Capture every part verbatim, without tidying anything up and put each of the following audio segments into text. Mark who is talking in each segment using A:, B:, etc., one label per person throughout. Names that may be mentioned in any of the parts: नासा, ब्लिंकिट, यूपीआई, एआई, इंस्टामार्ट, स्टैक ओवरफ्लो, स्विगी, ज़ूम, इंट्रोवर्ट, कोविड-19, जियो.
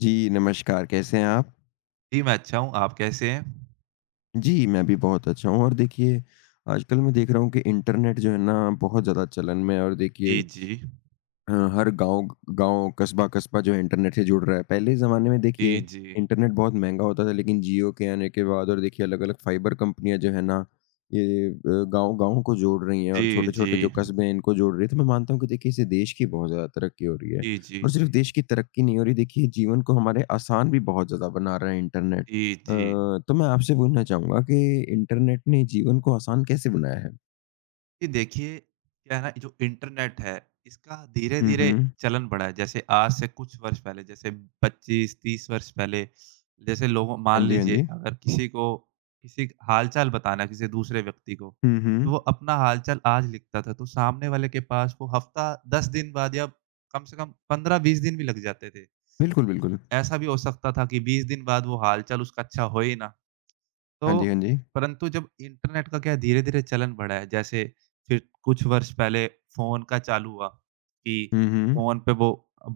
A: जी, नमस्कार, कैसे हैं आप?
B: जी, मैं अच्छा हूँ, आप कैसे हैं?
A: जी, मैं भी बहुत अच्छा हूँ और देखिए, आजकल मैं देख रहा हूँ कि इंटरनेट जो है ना बहुत ज़्यादा चलन में है और देखिए
B: जी, जी।
A: हाँ, हर गाँव गाँव, कस्बा-कस्बा जो है इंटरनेट से जुड़ रहा है। पहले के ज़माने में
B: जी,
A: देखिए
B: जी।
A: इंटरनेट बहुत महँगा होता था लेकिन जियो के आने के बाद और देखिए अलग-अलग फाइबर कंपनियाँ जो है ना, ये अ, गाँव-गाँव को जोड़ रही हैं और
B: जी,
A: छोटे-छोटे
B: जी।
A: जो कस्बे हैं इनको जोड़ रही है। तो मैं मानता हूँ कि देखिए इससे देश की बहुत ज़्यादा तरक्की हो रही है।
B: जी, जी,
A: और
B: जी।
A: सिर्फ़ देश की तरक्की नहीं हो रही देखिए जीवन को हमारे आसान भी बहुत ज़्यादा बना रहा है इंटरनेट।
B: जी,
A: अ,
B: जी।
A: तो मैं आपसे पूछना चाहूँगा कि इंटरनेट ने जीवन को आसान कैसे बनाया है?
B: जी, देखिए, क्या है ना, जो इंटरनेट है, इसका
A: हुँ,
B: धीरे-धीरे
A: हुँ।
B: चलन बढ़ा है। जैसे आज से कुछ वर्ष पहले, जैसे पच्चीस तीस वर्ष पहले, जैसे लोगों मान
A: हाँ जी, हाँ
B: लीजिए,
A: जी।
B: अगर किसी को किसी का हाल-चाल बताना है, किसी दूसरे व्यक्ति को,
A: हुँ,
B: तो
A: हुँ।
B: वो अपना हाल-चाल आज लिखता था, तो सामने वाले के पास वो हफ़्ता, दस दिन बाद या कम से कम पंद्रह बीस दिन भी लग जाते थे।
A: बिल्कुल, बिल्कुल।
B: ऐसा भी हो सकता था कि बीस दिन बाद वो हाल-चाल उसका अच्छा हो ही ना। तो
A: हाँ जी, हाँ जी।
B: परंतु जब इंटरनेट का क्या है धीरे-धीरे चलन बढ़ा है, जैसे फिर कुछ वर्ष पहले फ़ोन का चालू हुआ कि
A: हुँ, हुँ।
B: फ़ोन पे वो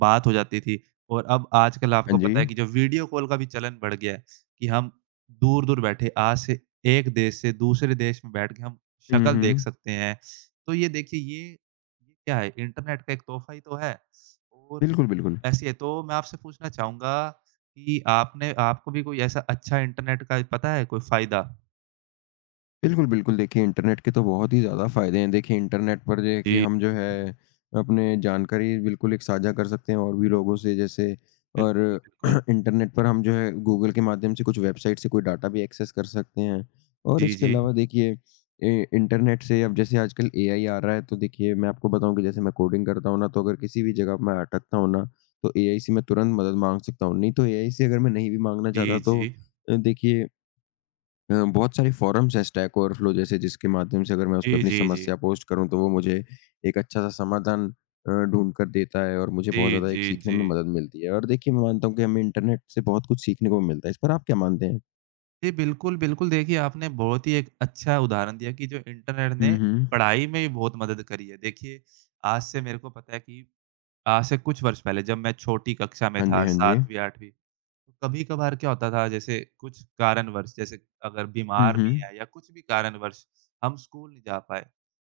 B: बात हो जाती थी और अब आजकल आपको
A: हाँ जी।
B: पता है कि जो वीडियो कॉल का भी चलन बढ़ गया है कि हम दूर-दूर बैठे आज से एक देश से दूसरे देश में बैठ के हम
A: हुँ,
B: शक्ल देख
A: हुँ।
B: सकते हैं। तो ये देखिए ये, ये क्या है इंटरनेट का एक तोहफ़ा ही तो है और
A: बिल्कुल, बिल्कुल।
B: ऐसी है, तो मैं आपसे पूछना चाहूँगा कि आपने आपको भी कोई ऐसा अच्छा इंटरनेट का पता है कोई फ़ायदा?
A: बिल्कुल, बिल्कुल। देखिए इंटरनेट के तो बहुत ही ज़्यादा फ़ायदे हैं। देखिए इंटरनेट पर जो है कि
B: जी।
A: हम जो है अपने जानकारी बिल्कुल एक साझा कर सकते हैं और भी लोगों से जैसे और
B: बिल्कुल, बिल्कुल।
A: इंटरनेट पर हम जो है गूगल के माध्यम से कुछ वेबसाइट से कोई डाटा भी एक्सेस कर सकते हैं। और
B: जी,
A: इसके
B: जी।
A: अलावा देखिए ए इंटरनेट से अब जैसे आजकल एआई आ रहा है तो देखिए मैं आपको बताऊँ कि जैसे मैं कोडिंग करता हूँ ना तो अगर किसी भी जगह मैं अटकता हूँ ना तो एआई से मैं तुरंत मदद माँग सकता हूँ। नहीं तो एआई से अगर मैं नहीं भी माँगना चाहता
B: जी,
A: तो
B: जी।
A: अ, देखिए अ, बहुत सारे फ़ोरम्स हैं स्टैक ओवरफ्लो जैसे जिसके माध्यम से अगर मैं उसपे
B: जी,
A: अपनी
B: जी, जी।
A: समस्या पोस्ट करूँ तो वो मुझे एक अच्छा-सा समाधान अ, ढूँढ कर देता है और मुझे बहुत
B: जी,
A: ज़्यादा एक
B: जी,
A: सीखने
B: जी।
A: में मदद मिलती है। और देखिए मैं मानता हूँ कि हमें इंटरनेट से बहुत कुछ सीखने को मिलता है। इस पर आप क्या मानते हैं?
B: जी, बिल्कुल, बिल्कुल। देखिए, आपने बहुत ही एक अच्छा उदाहरण दिया कि जो इंटरनेट ने
A: हुँ, हुँ।
B: पढ़ाई में भी बहुत मदद करी है। देखिए, आज से मेरे को पता है कि आज से कुछ वर्ष पहले जब मैं छोटी कक्षा में
A: हाँ जी,
B: था
A: हाँ जी।
B: सातवीं आठवीं तो कभी-कभार क्या होता था जैसे कुछ कारणवश जैसे अगर
A: हुँ,
B: बीमार भी
A: हुँ।
B: है या कुछ भी कारणवश हम स्कूल नहीं जा पाए,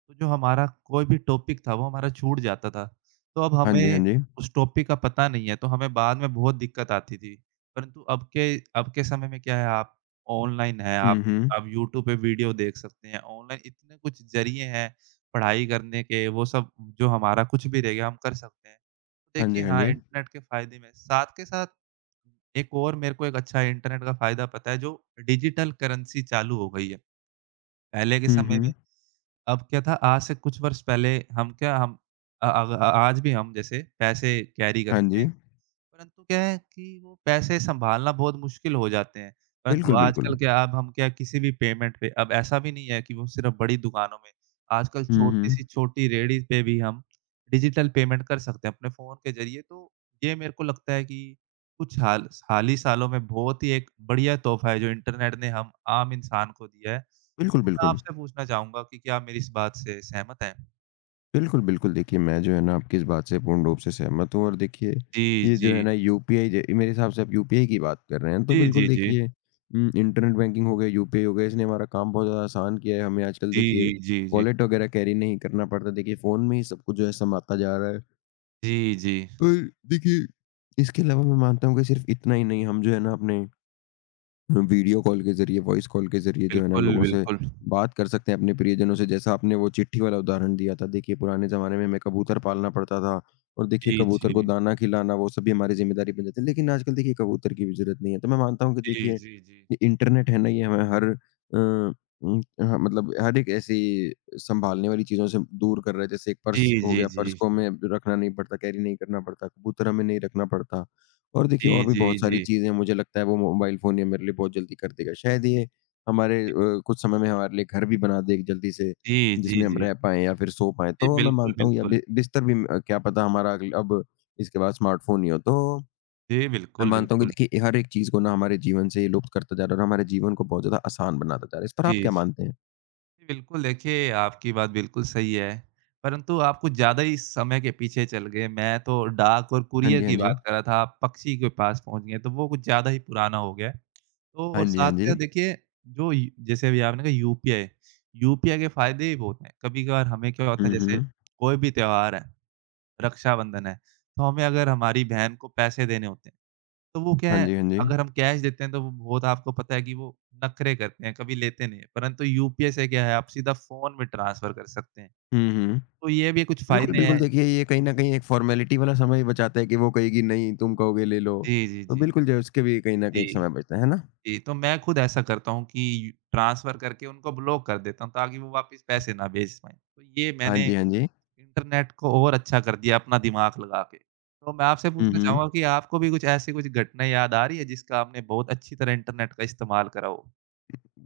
B: तो जो हमारा कोई भी टॉपिक था वो हमारा छूट जाता था। तो अब
A: हाँ जी, हाँ
B: हमें
A: जी।
B: उस टॉपिक का पता नहीं है, तो हमें बाद में बहुत दिक्कत आती थी। परंतु अब के अब के समय में क्या है आप ऑनलाइन हैं,
A: हुँ,
B: आप
A: हुँ।
B: आप यूट्यूब पे वीडियो देख सकते हैं। ऑनलाइन इतने कुछ ज़रिए हैं पढ़ाई करने के, वो सब जो हमारा कुछ भी रह गया हम कर सकते हैं। तो
A: हाँ जी,
B: देखिए
A: हाँ
B: हाँ,
A: जी।
B: इंटरनेट के फ़ायदे में साथ के साथ एक और मेरे को एक अच्छा इंटरनेट का फ़ायदा पता है, जो डिजिटल करेंसी चालू हो गई है। पहले के
A: हुँ,
B: समय में
A: हुँ।
B: अब क्या था आज से कुछ वर्ष पहले हम क्या हम अ अ, आज भी हम जैसे पैसे कैरी
A: हाँ
B: करते
A: जी।
B: हैं, परंतु क्या है कि वो पैसे सँभालना बहुत मुश्किल हो जाते हैं। परंतु
A: बिल्कुल, बिल्कुल।
B: आजकल क्या अब हम क्या किसी भी पेमेंट पे अब ऐसा भी नहीं है कि वो सिर्फ़ बड़ी दुकानों में, आजकल
A: हुँ, हुँ।
B: छोटी-सी छोटी रेहड़ी पे भी हम डिजिटल पेमेंट कर सकते हैं अपने फ़ोन के ज़रिए। तो ये मेरे को लगता है कि कुछ हाल हाल ही सालों में बहुत ही एक बढ़िया तोहफ़ा है जो इंटरनेट ने हम आम इंसान को दिया है।
A: बिल्कुल,
B: मैं
A: बिल्कुल।
B: आपसे पूछना चाहूँगा कि क्या आप मेरी इस बात से सहमत हैं?
A: बिल्कुल, बिल्कुल। देखिए, मैं जो है ना आपकी इस बात से पूर्ण रूप से सहमत हूँ और देखिए,
B: जी,
A: ये जो है
B: जी।
A: ना यूपीआई ज मेरे हिसाब से आप यूपीआई की बात कर रहे हैं, तो
B: जी,
A: बिल्कुल
B: जी, जी।
A: देखिए उम, इंटरनेट बैंकिंग हो गया, यूपीआई हो गया, इसने हमारा काम बहुत ज़्यादा आसान किया है। हमें आजकल
B: जी,
A: देखिए
B: जी, जी।
A: वॉलेट वगैरह कैरी नहीं करना पड़ता। देखिए, फ़ोन में ही सब कुछ जो है समाता जा रहा है
B: जी, जी।
A: और देखिए, इसके अलावा मैं मानता हूँ कि सिर्फ़ इतना ही नहीं, हम जो है ना अपने वीडियो कॉल के ज़रिए, वॉइस कॉल के ज़रिए जो है ना
B: बिल्कुल,
A: लोगों से
B: बिल्कुल।
A: बात कर सकते हैं अपने प्रियजनों से। जैसा आपने वो चिट्ठी वाला उदाहरण दिया था, देखिए पुराने ज़माने में हमें कबूतर पालना पड़ता था और देखिए
B: जी,
A: कबूतर को
B: जी।
A: दाना खिलाना वो सब भी हमारी ज़िम्मेदारी बन जाती है। लेकिन आजकल देखिए कबूतर की भी ज़रूरत नहीं है। तो मैं मानता हूँ कि
B: जी,
A: देखिए
B: जी, जी।
A: ये इंटरनेट है ना ये हमें हर अ, उम, ह मतलब हर एक ऐसी सँभालने वाली चीज़ों से दूर कर रहा है। जैसे एक
B: जी,
A: पर्स हो
B: जी,
A: गया, पर्स
B: जी।
A: को हमें रखना नहीं पड़ता, कैरी नहीं करना पड़ता, कबूतर हमें नहीं रखना पड़ता। और देखिए
B: जी,
A: और भी
B: जी,
A: बहुत सारी
B: जी।
A: चीज़ें हैं, मुझे लगता है वो मोबाइल फ़ोन ये मेरे लिए बहुत जल्दी कर देगा। शायद ये हमारे अ, कुछ समय में हमारे लिए घर भी बना दे एक जल्दी से,
B: जी, जी,
A: जिसमें हम
B: जी।
A: रह पाएँ या फिर सो पाएँ।
B: जी,
A: तो मैं
B: बिल्कुल,
A: मानता हूँ या
B: बिल्कुल।
A: बि बिस्तर भी अ, क्या पता हमारा अगल अब इसके बाद स्मार्टफ़ोन ही हो। तो
B: जी,
A: मैं
B: बिल्कुल,
A: मानता हूँ कि
B: बिल्कुल।
A: देखिए हर एक चीज़ को ना हमारे जीवन से ये लुप्त करता जा रहा है और हमारे जीवन को बहुत ज़्यादा आसान बनाता जा रहा है। इस पर आप
B: जी,
A: क्या
B: जी।
A: मानते हैं?
B: बिल्कुल, देखिए आपकी बात बिल्कुल सही है, परंतु आप कुछ ज़्यादा ही समय के पीछे चल गए। मैं तो डाक और
A: हाँ
B: कूरियर
A: जी, हाँ
B: की
A: जी।
B: बात कर रहा था, आप पक्षी के पास पहुँच गए, तो वो कुछ ज़्यादा ही पुराना हो गया है। तो
A: हाँ
B: और
A: जी, हाँ
B: साथ
A: जी।
B: में देखिए जो य जैसे अभी आपने कहा यूपीआई, यूपीआई के फ़ायदे भी बहुत हैं। कभी-कभार हमें क्या होता
A: हुँ,
B: है जैसे
A: हुँ।
B: कोई भी त्योहार है रक्षाबंधन है, तो हमें अगर हमारी बहन को पैसे देने होते हैं, तो वो क्या
A: हाँ
B: है,
A: जी, हाँ जी।
B: अगर हम कैश देते हैं, तो वो बहुत आपको पता है कि वो नखरे करते हैं, कभी लेते नहीं हैं, परंतु यूपीआई से क्या है, आप सीधा फ़ोन में ट्रांसफ़र कर सकते हैं,
A: हुँ, हुँ।
B: तो ये भी कुछ
A: बिल्कुल,
B: फ़ायदे
A: बिल्कुल।
B: हैं।
A: देखिए, ये कहीं न कहीं एक फ़ॉर्मेलिटी वाला समय बचाता है कि वो कहेगी, "नहीं, तुम कहोगे, ले लो।"
B: जी, जी,
A: तो
B: जी।
A: बिल्कुल जो है, उसके भी कहीं न कहीं एक
B: जी,
A: समय बचता है, है ना?
B: जी, तो मैं खुद ऐसा करता हूँ कि ट्रांसफ़र करके उनको ब्लॉक कर देता हूँ, ताकि वो वापस पैसे ना भेज पाएँ, तो ये
A: हाँ
B: मैंने
A: जी, हाँ जी।
B: इंटरनेट को और अच्छा कर दिया अपना दिमाग लगा के। तो मैं आपसे
A: हुँ,
B: पूछना
A: हुँ।
B: चाहूँगा कि आपको भी कुछ ऐसी कुछ घटना याद आ रही है जिसका आपने बहुत अच्छी तरह इंटरनेट का इस्तेमाल करा हो?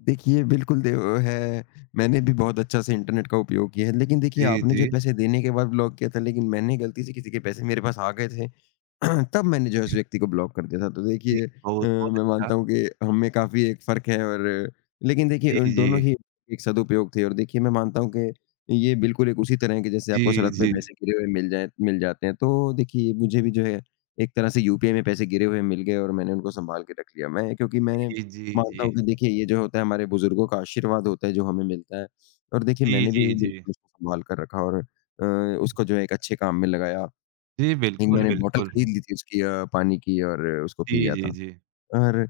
A: देखिए, बिल्कुल दे वो है, मैंने भी बहुत अच्छा से इंटरनेट का उपयोग किया है। लेकिन देखिए,
B: जी,
A: आपने
B: जी।
A: जो पैसे देने के बाद ब्लॉक किया था, लेकिन मैंने गलती से किसी के पैसे मेरे पास आ गए थे। तब मैंने जो है उस व्यक्ति को ब्लॉक कर दिया था। तो
B: जी,
A: देखिए अ,
B: बहुत, बहुत
A: मैं
B: अच्छा।
A: मानता हूँ कि हम में काफ़ी एक फ़र्क है और लेकिन देखिए
B: जी,
A: उन दोनों
B: जी।
A: ही एक सदुपयोग थे और देखिए मैं मानता हूँ कि ये बिल्कुल एक उसी तरह है कि जैसे
B: जी,
A: आपको सड़क पे
B: जी।
A: पैसे गिरे हुए मिल जाएँ मिल जाते हैं। तो देखिए मुझे भी जो है एक तरह से यूपीआई में पैसे गिरे हुए मिल गए और मैंने उनको सँभाल के रख लिया। मैं क्योंकि मैंने
B: जी, जी,
A: मानता
B: जी।
A: हूँ कि देखिए ये जो होता है हमारे बुज़ुर्गों का आशीर्वाद होता है जो हमें मिलता है और देखिए
B: जी,
A: मैंने भी
B: जी, जी।
A: बिल्कुल उसको सँभाल कर रखा और अ, उसको जो है एक अच्छे काम में लगाया।
B: जी,
A: नहीं,
B: बिल्कुल,
A: मैंने बॉटल
B: बिल्कुल।
A: खरीद ली थी उसकी अ, पानी की और उसको पी
B: जी,
A: लिया था।
B: जी, जी।
A: और अ,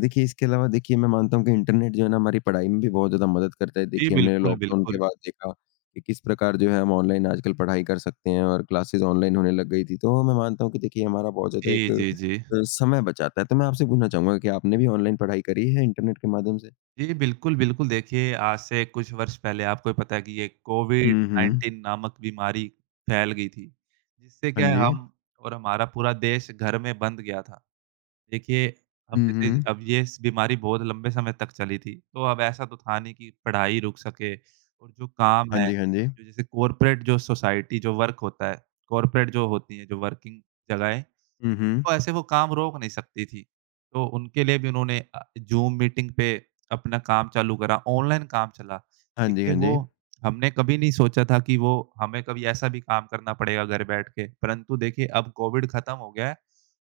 A: देखिए इसके अलावा देखिए मैं मानता हूँ कि इंटरनेट जो है ना हमारी पढ़ाई में भी बहुत ज़्यादा मदद करता है।
B: जी,
A: देखिए हमने
B: बिल्कुल,
A: लॉकडाउन के
B: बिल्कुल।
A: बाद देखा कि किस प्रकार जो है हम ऑनलाइन आजकल पढ़ाई कर सकते हैं और क्लासेस ऑनलाइन होने लग गई थी। तो मैं मानता हूँ कि देखिए हमारा बहुत ज़्यादा एक
B: जी,
A: अ,
B: जी, जी।
A: समय बचाता है। तो मैं आपसे पूछना चाहूँगा कि आपने भी ऑनलाइन पढ़ाई करी है इंटरनेट के माध्यम से?
B: जी, बिल्कुल, बिल्कुल। देखिए, आज से कुछ वर्ष पहले आपको ही पता है कि ये
A: हुँ, हुँ।
B: कोविड-नाइनटीन नामक बीमारी फैल गई थी, जिससे
A: हाँ
B: क्या है
A: जी।
B: हम और हमारा पूरा देश घर में बंद गया था। देखिए, अब
A: हुँ,
B: जैसे
A: हुँ।
B: अब ये स बीमारी बहुत लंबे समय तक चली थी, तो अब ऐसा तो था नहीं कि पढ़ाई रुक सके और जो काम
A: हाँ
B: है,
A: जी, हाँ जी।
B: जो जैसे कॉर्पोरेट जो सोसाइटी जो वर्क होता है, कॉर्पोरेट जो होती है, जो वर्किंग जगहें
A: हुँ, हुँ।
B: तो ऐसे वो काम रोक नहीं सकती थी। तो उनके लिए भी उन्होंने अ, ज़ूम मीटिंग पे अपना काम चालू करा, ऑनलाइन काम चला।
A: हाँ जी,
B: देखिए
A: हाँ जी।
B: वो हमने कभी नहीं सोचा था कि वो हमें कभी ऐसा भी काम करना पड़ेगा घर बैठ के, परंतु देखिए अब कोविड खत्म हो गया है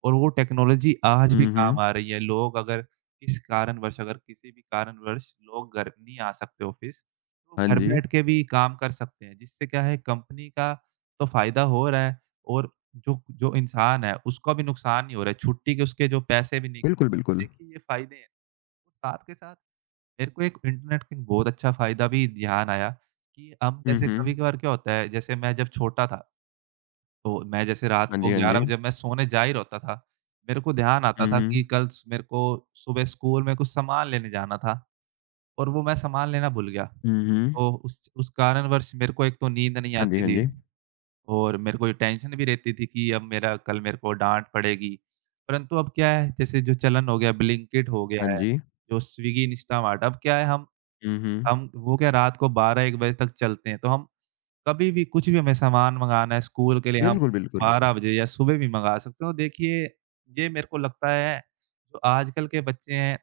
B: और वो टेक्नोलॉज़ी आज भी
A: हुँ, हुँ।
B: काम आ रही है। लोग अगर किस कारणवश अगर किसी भी कारणवश लोग घर नहीं आ सकते ऑफ़िस, तो
A: हाँ
B: घर
A: जी।
B: बैठ के भी काम कर सकते हैं, जिससे क्या है कंपनी का तो फ़ायदा हो रहा है और जो जो इंसान है उसका भी नुकसान ही हो रहा है, छुट्टी के उसके जो पैसे भी नहीं
A: बिल्कुल, बिल्कुल।
B: कटेंगे। देखिए ये फ़ायदे हैं, साथ के साथ मेरे को एक इंटरनेट का एक बहुत अच्छा फ़ायदा भी ध्यान आया कि हम
A: हुँ,
B: जैसे
A: हुँ।
B: कभी-कभार क्या होता है, जैसे मैं जब छोटा था, तो मैं जैसे रात
A: हाँ जी,
B: को
A: हाँ
B: ग्यारह
A: जी।
B: बजे मैं सोने जा ही होता था, मेरे को ध्यान
A: हुँ,
B: आता था कि
A: हुँ।
B: कल स मेरे को सुबह स्कूल में कुछ सामान लेने जाना था और वो मैं सामान लेना भूल गया।
A: हुँ, हुँ।
B: तो उस उस कारणवश मेरे को एक तो नींद नहीं
A: हाँ जी,
B: आती
A: हाँ
B: थी।
A: जी।
B: और मेरे को ये टेंशन भी रहती थी कि अब मेरा कल मेरे को डाँट पड़ेगी। परंतु अब क्या है जैसे जो चलन हो गया ब्लिंकिट हो गया
A: हाँ
B: है,
A: जी।
B: जो स्विगी, इंस्टामार्ट अब क्या है हम
A: हुँ, हुँ।
B: हम वो क्या रात को बारह एक बजे तक चलते हैं, तो हम कभी भी कुछ भी हमें सामान मँगाना है स्कूल के लिए हम
A: बिल्कुल, बिल्कुल।
B: बारह बजे या सुबह भी मँगा सकते हैं। तो देखिए ये मेरे को लगता है जो आजकल के बच्चे हैं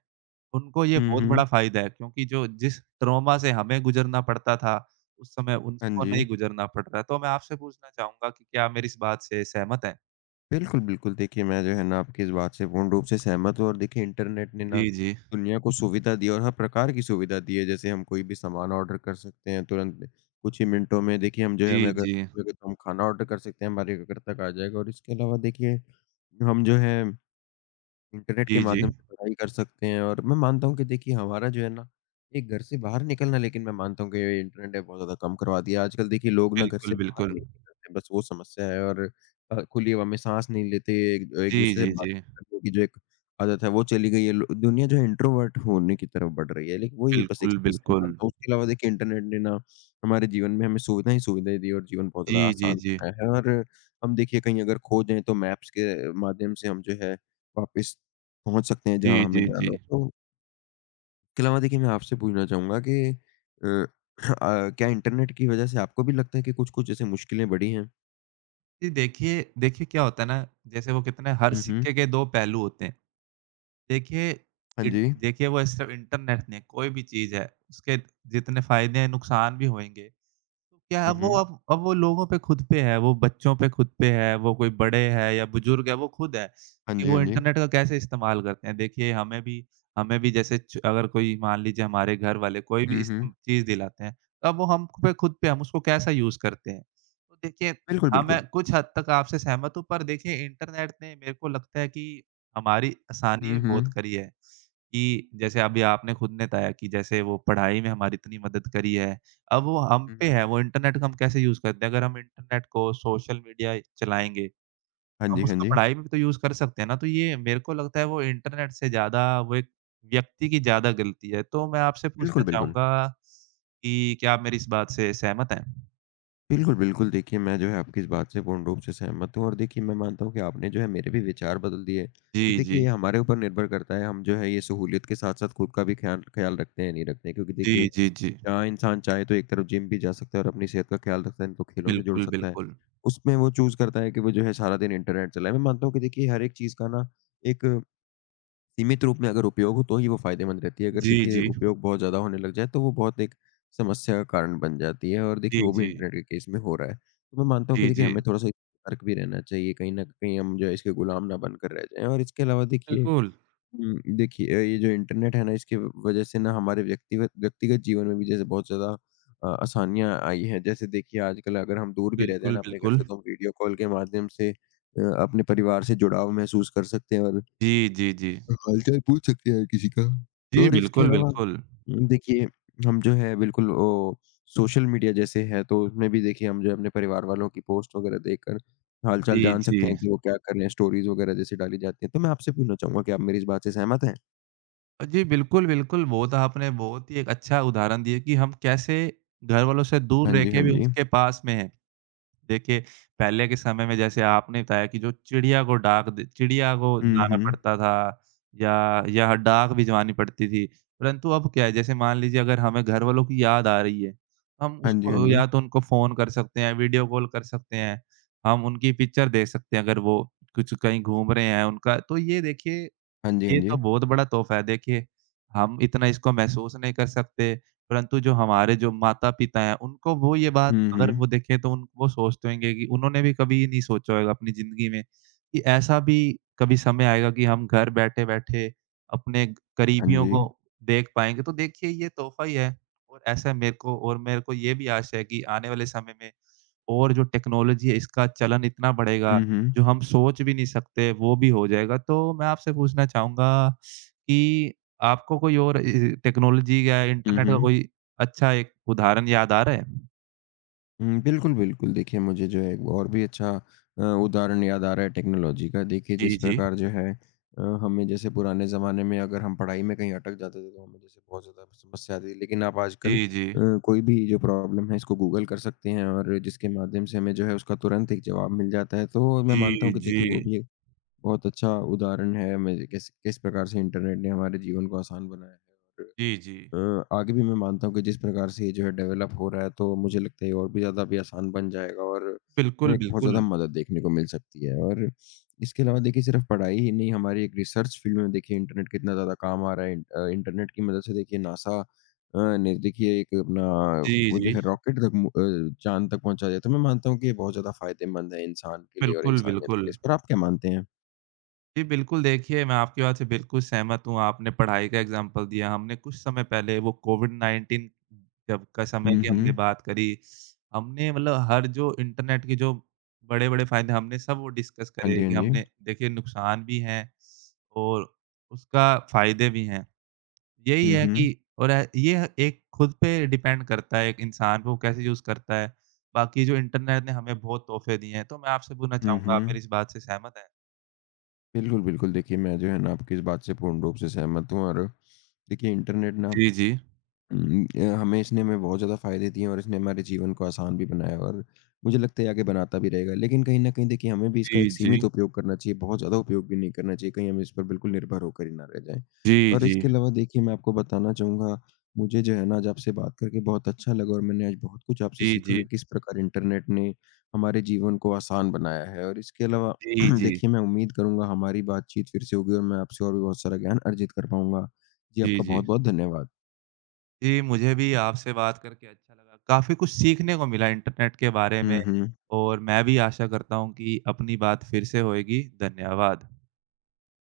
B: उनको ये
A: हुँ,
B: बहुत
A: हुँ।
B: बड़ा फ़ायदा है क्योंकि जो जिस ट्रॉमा से हमें गुज़रना पड़ता था, उस समय
A: हाँ
B: उनको
A: जी।
B: नहीं गुज़रना पड़ रहा है। तो मैं आपसे पूछना चाहूँगा कि क्या आप मेरी इस बात से सहमत हैं?
A: बिल्कुल, बिल्कुल देखिए मैं जो है ना आपकी इस बात से पूर्ण रूप से सहमत हूँ और देखिए इंटरनेट ने ना
B: जी, जी।
A: दुनिया को सुविधा दी है और हर प्रकार की सुविधा दी है। जैसे हम कोई भी सामान ऑर्डर कर सकते हैं तुरंत कुछ ही मिनटों में। देखिए हम जो है
B: जी,
A: हमें अगर
B: जी।
A: भूख लगे तो हम खाना ऑर्डर कर सकते हैं, हमारे घर तक आ जाएगा और इसके अलावा देखिए हम जो है इंटरनेट के
B: जी, जी।
A: माध्यम से पढ़ाई कर सकते हैं और मैं मानता हूँ कि देखिए हमारा जो है ना, एक घर से बाहर निकलना लेकिन मैं मानता हूँ कि ये इंटरनेट ने बहुत ज़्यादा कम करवा दिया है। आजकल देखिए लोग ना घर से
B: बिल्कुल,
A: बाहर
B: बिल्कुल।
A: नहीं निकलते, बस वो समस्या है और अ, खुली हवा में साँस नहीं लेते, एक
B: जी,
A: एक-दूसरे से
B: जी, जी।
A: बातचीत करने की जो एक आदत है, वो चली गई है। लो दुनिया जो है इंट्रोवर्ट होने की तरफ बढ़ रही है, लेकिन वही बस एक
B: बिल्कुल,
A: समस्या मैं
B: बिल्कुल।
A: मानता हूँ। उसके अलावा देखिए इंटरनेट ने ना हमारे जीवन में हमें सुविधाएँ ही सुविधाएँ दी और जीवन बहुत
B: जी,
A: ज़्यादा
B: जी,
A: आसान
B: जी।
A: बनाया है और हम देखिए कहीं अगर खो जाएँ तो मैप्स के माध्यम से हम जो है वापस पहुँच सकते हैं
B: जी,
A: जहाँ
B: जी,
A: हमें जाना
B: जी।
A: हो। तो इसके अलावा देखिए मैं आपसे पूछना चाहूँगा कि अ, अ, क्या इंटरनेट की वज़ह से आपको भी लगता है कि कुछ-कुछ जैसे मुश्किलें बढ़ी हैं?
B: जी, देखिए देखिए क्या होता है ना, जैसे वो कितने हर
A: हुँ, हुँ।
B: सिक्के के दो पहलू होते हैं। देखिए
A: हाँ
B: इन
A: जी।
B: देखिए वो सिर्फ़ इंटरनेट नहीं है, कोई भी चीज़ है, उसके जितने फ़ायदे हैं, नुकसान भी होंगे। तो क्या है,
A: हुँ,
B: अब वो
A: हुँ।
B: अब अब वो लोगों पे खुद पे है, वो बच्चों पे खुद पे है, वो कोई बड़े हैं या बुजुर्ग है, वो खुद है,
A: हाँ
B: कि
A: जी, हाँ
B: वो
A: जी।
B: इंटरनेट का कैसे इस्तेमाल करते हैं। देखिए हमें भी हमें भी जैसे च अगर कोई मान लीजिए हमारे घर वाले कोई भी
A: हुँ,
B: इस
A: हुँ।
B: चीज़ दिलाते हैं, तो अब वो हम पे खुद पे हम उसको कैसा यूज़ करते हैं। तो देखिए,
A: बिल्कुल,
B: हाँ,
A: बिल्कुल।
B: मैं कुछ हद तक आपसे सहमत हूँ, पर देखिए इंटरनेट ने मेरे को लगता है कि हमारी
A: हुँ,
B: आसानी बहुत
A: हुँ।
B: करी है, कि जैसे अभी आपने खुद ने बताया कि जैसे वो पढ़ाई में हमारी इतनी मदद करी है। अब वो हम
A: हुँ,
B: पे है,
A: हुँ।
B: वो इंटरनेट को हम कैसे यूज़ करते हैं। अगर हम इंटरनेट को सोशल मीडिया चलाएँगे,
A: हाँ
B: हम
A: जी, हाँ
B: उसका
A: जी।
B: पढ़ाई में भी तो यूज़ कर सकते हैं ना। तो ये मेरे को लगता है वो इंटरनेट से ज़्यादा वो एक व्यक्ति की ज़्यादा गलती है। तो मैं आपसे
A: बिल्कुल,
B: पूछना
A: बिल्कुल।
B: चाहूँगा कि क्या आप मेरी इस बात से सहमत हैं?
A: बिल्कुल, बिल्कुल देखिए मैं जो है आपकी इस बात से पूर्ण रूप से सहमत हूँ और देखिए मैं मानता हूँ कि आपने जो है मेरे भी विचार बदल दिए कि
B: जी,
A: देखिए ये
B: जी।
A: हमारे ऊपर निर्भर करता है, हम जो है ये सहूलियत के साथ-साथ खुद का भी ख्याल ख्याल रखते हैं या नहीं रखते हैं। क्योंकि देखिए
B: जी, जी, जी।
A: जहाँ इंसान चाहे तो एक तरफ जिम भी जा सकता है और अपनी सेहत का ख़्याल रख सकता है, नहीं तो खेलों से जुड़
B: बिल्कुल,
A: सकता है।
B: बिल्कुल।
A: उसमें वो चूज़ करता है कि वो जो है सारा दिन इंटरनेट चलाए। मैं मानता हूँ कि देखिए हर एक चीज़ का ना एक सीमित रूप में अगर उपयोग हो तो ही वो फ़ायदेमंद रहती है। अगर
B: जी,
A: देखिए
B: जी।
A: उपयोग बहुत ज़्यादा होने लग जाए तो वो बहुत एक समस्या का कारण बन जाती है और
B: जी,
A: देखिए वो भी
B: जी।
A: इंटरनेट के केस में हो रहा है। तो मैं मानता हूँ कि
B: जी,
A: देखिए
B: जी।
A: हमें थोड़ा-सा सतर्क भी रहना चाहिए, कहीं न कहीं हम जो है इसके गुलाम ना बनकर रह जाएँ और इसके अलावा देखिए
B: बिल्कुल।
A: हुँ, देखिए अ, ये जो इंटरनेट है ना इसकी व- वजह से ना हमारे व्यक्तिगत व्यक्तिगत जीवन में भी जैसे बहुत ज़्यादा अ, आसानियाँ आई हैं। जैसे देखिए आजकल अगर हम दूर भी रहते हैं
B: बिल्कुल,
A: ना अपने घर
B: बिल्कुल।
A: से तो हम वीडियो कॉल के माध्यम से अ, अपने परिवार से जुड़ाव महसूस कर सकते हैं और
B: जी, जी, जी।
A: हाल-चाल पूछ सकते हैं किसी का।
B: जी,
A: और इसके
B: बिल्कुल,
A: अलावा
B: बिल्कुल।
A: उम, देखिए हम जो है बिल्कुल ओ सोशल मीडिया जैसे है तो उसमें भी देखिए हम जो है अपने परिवार वालों की पोस्ट वगैरह देखकर हाल-चाल
B: जी,
A: जान
B: जी।
A: सकते हैं कि वो क्या कर रहे हैं, स्टोरीज़ वगैरह जैसे डाली जाती हैं। तो मैं आपसे पूछना चाहूँगा कि आप मेरी इस बात से सहमत हैं?
B: जी, बिल्कुल, बिल्कुल। वो तो आपने बहुत ही एक अच्छा उदाहरण दिया कि हम कैसे घर वालों से दूर
A: हाँ
B: रह
A: जी, हाँ
B: के भी
A: जी।
B: उनके पास में हैं। देखिए, पहले के समय में जैसे आपने बताया कि जो चिड़िया को डाक द चिड़िया को
A: हुँ,
B: लाना
A: हुँ।
B: पड़ता था या या डाक भिजवानी पड़ती थी। परंतु अब क्या है, जैसे मान लीजिए अगर हमें घर वालों की याद आ रही है, तो हम
A: हाँ जी, हाँ
B: उसको
A: जी।
B: या तो उनको फ़ोन कर सकते हैं, वीडियो कॉल कर सकते हैं, हम उनकी पिक्चर देख सकते हैं अगर वो कुछ कहीं घूम रहे हैं उनका। तो ये देखिए
A: हाँ जी, हाँ
B: ये
A: जी।
B: तो बहुत बड़ा तोहफ़ा है। देखिए, हम इतना इसको महसूस नहीं कर सकते, परंतु जो हमारे जो माता-पिता हैं, उनको वो ये बात
A: हुँ,
B: अगर वो
A: हुँ।
B: देखें तो उन वो सोचते होंगे कि उन्होंने भी कभी ये नहीं सोचा होगा अपनी ज़िंदगी में कि ऐसा भी कभी समय आएगा कि हम घर बैठे-बैठे अपने
A: हाँ
B: करीबियों
A: जी।
B: को देख पाएँगे। तो देखिए, ये तोहफ़ा ही है और ऐसा मेरे को और मेरे को ये भी आशा है कि आने वाले समय में और जो टेक्नोलॉज़ी है इसका चलन इतना बढ़ेगा,
A: हुँ, हुँ।
B: जो हम सोच भी नहीं सकते वो भी हो जाएगा। तो मैं आपसे पूछना चाहूँगा कि आपको कोई और ए, टेक्नोलॉज़ी या
A: हुँ,
B: इंटरनेट का
A: हुँ।
B: कोई अच्छा एक उदाहरण याद आ रहा है?
A: हुँ, बिल्कुल, बिल्कुल। देखिए, मुझे जो है एक और भी अच्छा अ, उदाहरण याद आ रहा है टेक्नोलॉजी का। देखिए, जिस
B: जी, जी।
A: प्रकार जो है अ, हमें जैसे पुराने ज़माने में अगर हम पढ़ाई में कहीं अटक जाते थे, तो हमें जैसे बहुत ज़्यादा समस्या आती थी। लेकिन आप आजकल अ,
B: जी, जी।
A: कोई भी जो प्रॉब्लम है, इसको गूगल कर सकते हैं और जिसके माध्यम से हमें जो है उसका तुरंत एक जवाब मिल जाता है। तो मैं मानता
B: जी,
A: हूँ कि
B: जी।
A: देखिए, वो भी बहुत अच्छा उदाहरण है मैं किस किस प्रकार से इंटरनेट ने हमारे जीवन को आसान बनाया है
B: जी, जी।
A: और अ, आगे भी मैं मानता हूँ कि जिस प्रकार से ये जो है डेवलप हो रहा है तो मुझे लगता है ये और भी ज़्यादा भी आसान बन जाएगा और हमें
B: बिल्कुल,
A: एक बहुत ज़्यादा
B: बिल्कुल।
A: मदद देखने को मिल सकती है और इसके अलावा देखिए सिर्फ पढ़ाई ही नहीं हमारी एक रिसर्च फील्ड में देखिए इंटरनेट कितना ज़्यादा काम आ रहा है इंट- अ, इंटरनेट की मदद से देखिए नासा अ, ने देखिए एक अपना
B: जी,
A: वो जो
B: जी।
A: है रॉकेट तक मु- अ, चांद तक पहुंचा दिया तो मैं मानता हूँ कि ये बहुत ज़्यादा फायदेमंद है इंसान के लिए और
B: बिल्कुल,
A: इंसानियत के
B: बिल्कुल।
A: लिए इस पर आप क्या मानते हैं।
B: जी, बिल्कुल देखिए, मैं आपकी बात से बिल्कुल सहमत हूँ। आपने पढ़ाई का एग्ज़ाम्पल दिया, हमने कुछ समय पहले वो कोविड-नाइनटीन जब का समय
A: हुँ,
B: की हमने
A: हुँ।
B: बात करी। हमने मतलब हर जो इंटरनेट के जो बड़े-बड़े फ़ायदे हमने सब वो डिस्कस
A: हाँ जी,
B: करे
A: हाँ
B: कि
A: जी।
B: हमने देखिए नुकसान भी हैं और उसका फ़ायदे भी हैं। यही
A: हुँ,
B: है
A: हुँ।
B: कि और अ, ये एक खुद पे डिपेंड करता है एक इंसान को कैसे यूज़ करता है। बाकी जो इंटरनेट ने हमें बहुत तोहफ़े दिए हैं, तो मैं आपसे पूछना
A: हुँ,
B: चाहूँगा, आप
A: हुँ।
B: मेरी इस बात से सहमत हैं?
A: बिल्कुल, बिल्कुल देखिए मैं जो है ना आपकी इस बात से पूर्ण रूप से सहमत हूँ और देखिए इंटरनेट ना
B: जी, जी।
A: हुँ, अ, हमें इसने हमें बहुत ज़्यादा फ़ायदे दिए और इसने हमारे जीवन को आसान भी बनाया और मुझे लगता है आगे बनाता भी रहेगा। लेकिन कहीं न कहीं देखिए हमें भी इसका
B: जी,
A: एक सीमित
B: जी।
A: उपयोग करना चाहिए, बहुत ज़्यादा उपयोग भी नहीं करना चाहिए, कहीं हम इस पर बिल्कुल निर्भर होकर ही ना रह जाएँ।
B: जी,
A: और
B: जी।
A: इसके अलावा देखिए मैं आपको बताना चाहूँगा, मुझे जो है ना आज आपसे बात करके बहुत अच्छा लगा और मैंने आज बहुत कुछ आपसे
B: जी,
A: सीखा
B: जी।
A: कि किस प्रकार इंटरनेट ने हमारे जीवन को आसान बनाया है। और इसके अलावा
B: जी, जी।
A: देखिए मैं उम्मीद करूँगा हमारी बातचीत फिर से होगी और मैं आपसे और भी बहुत सारा ज्ञान अर्जित कर पाऊँगा। जी,
B: जी,
A: आपका
B: जी।
A: बहुत-बहुत धन्यवाद।
B: जी, मुझे भी आपसे बात करके अच्छा लगा। काफ़ी कुछ सीखने को मिला इंटरनेट के बारे में
A: हुँ, हुँ।
B: और मैं भी आशा करता हूँ कि अपनी बात फिर से होएगी। धन्यवाद।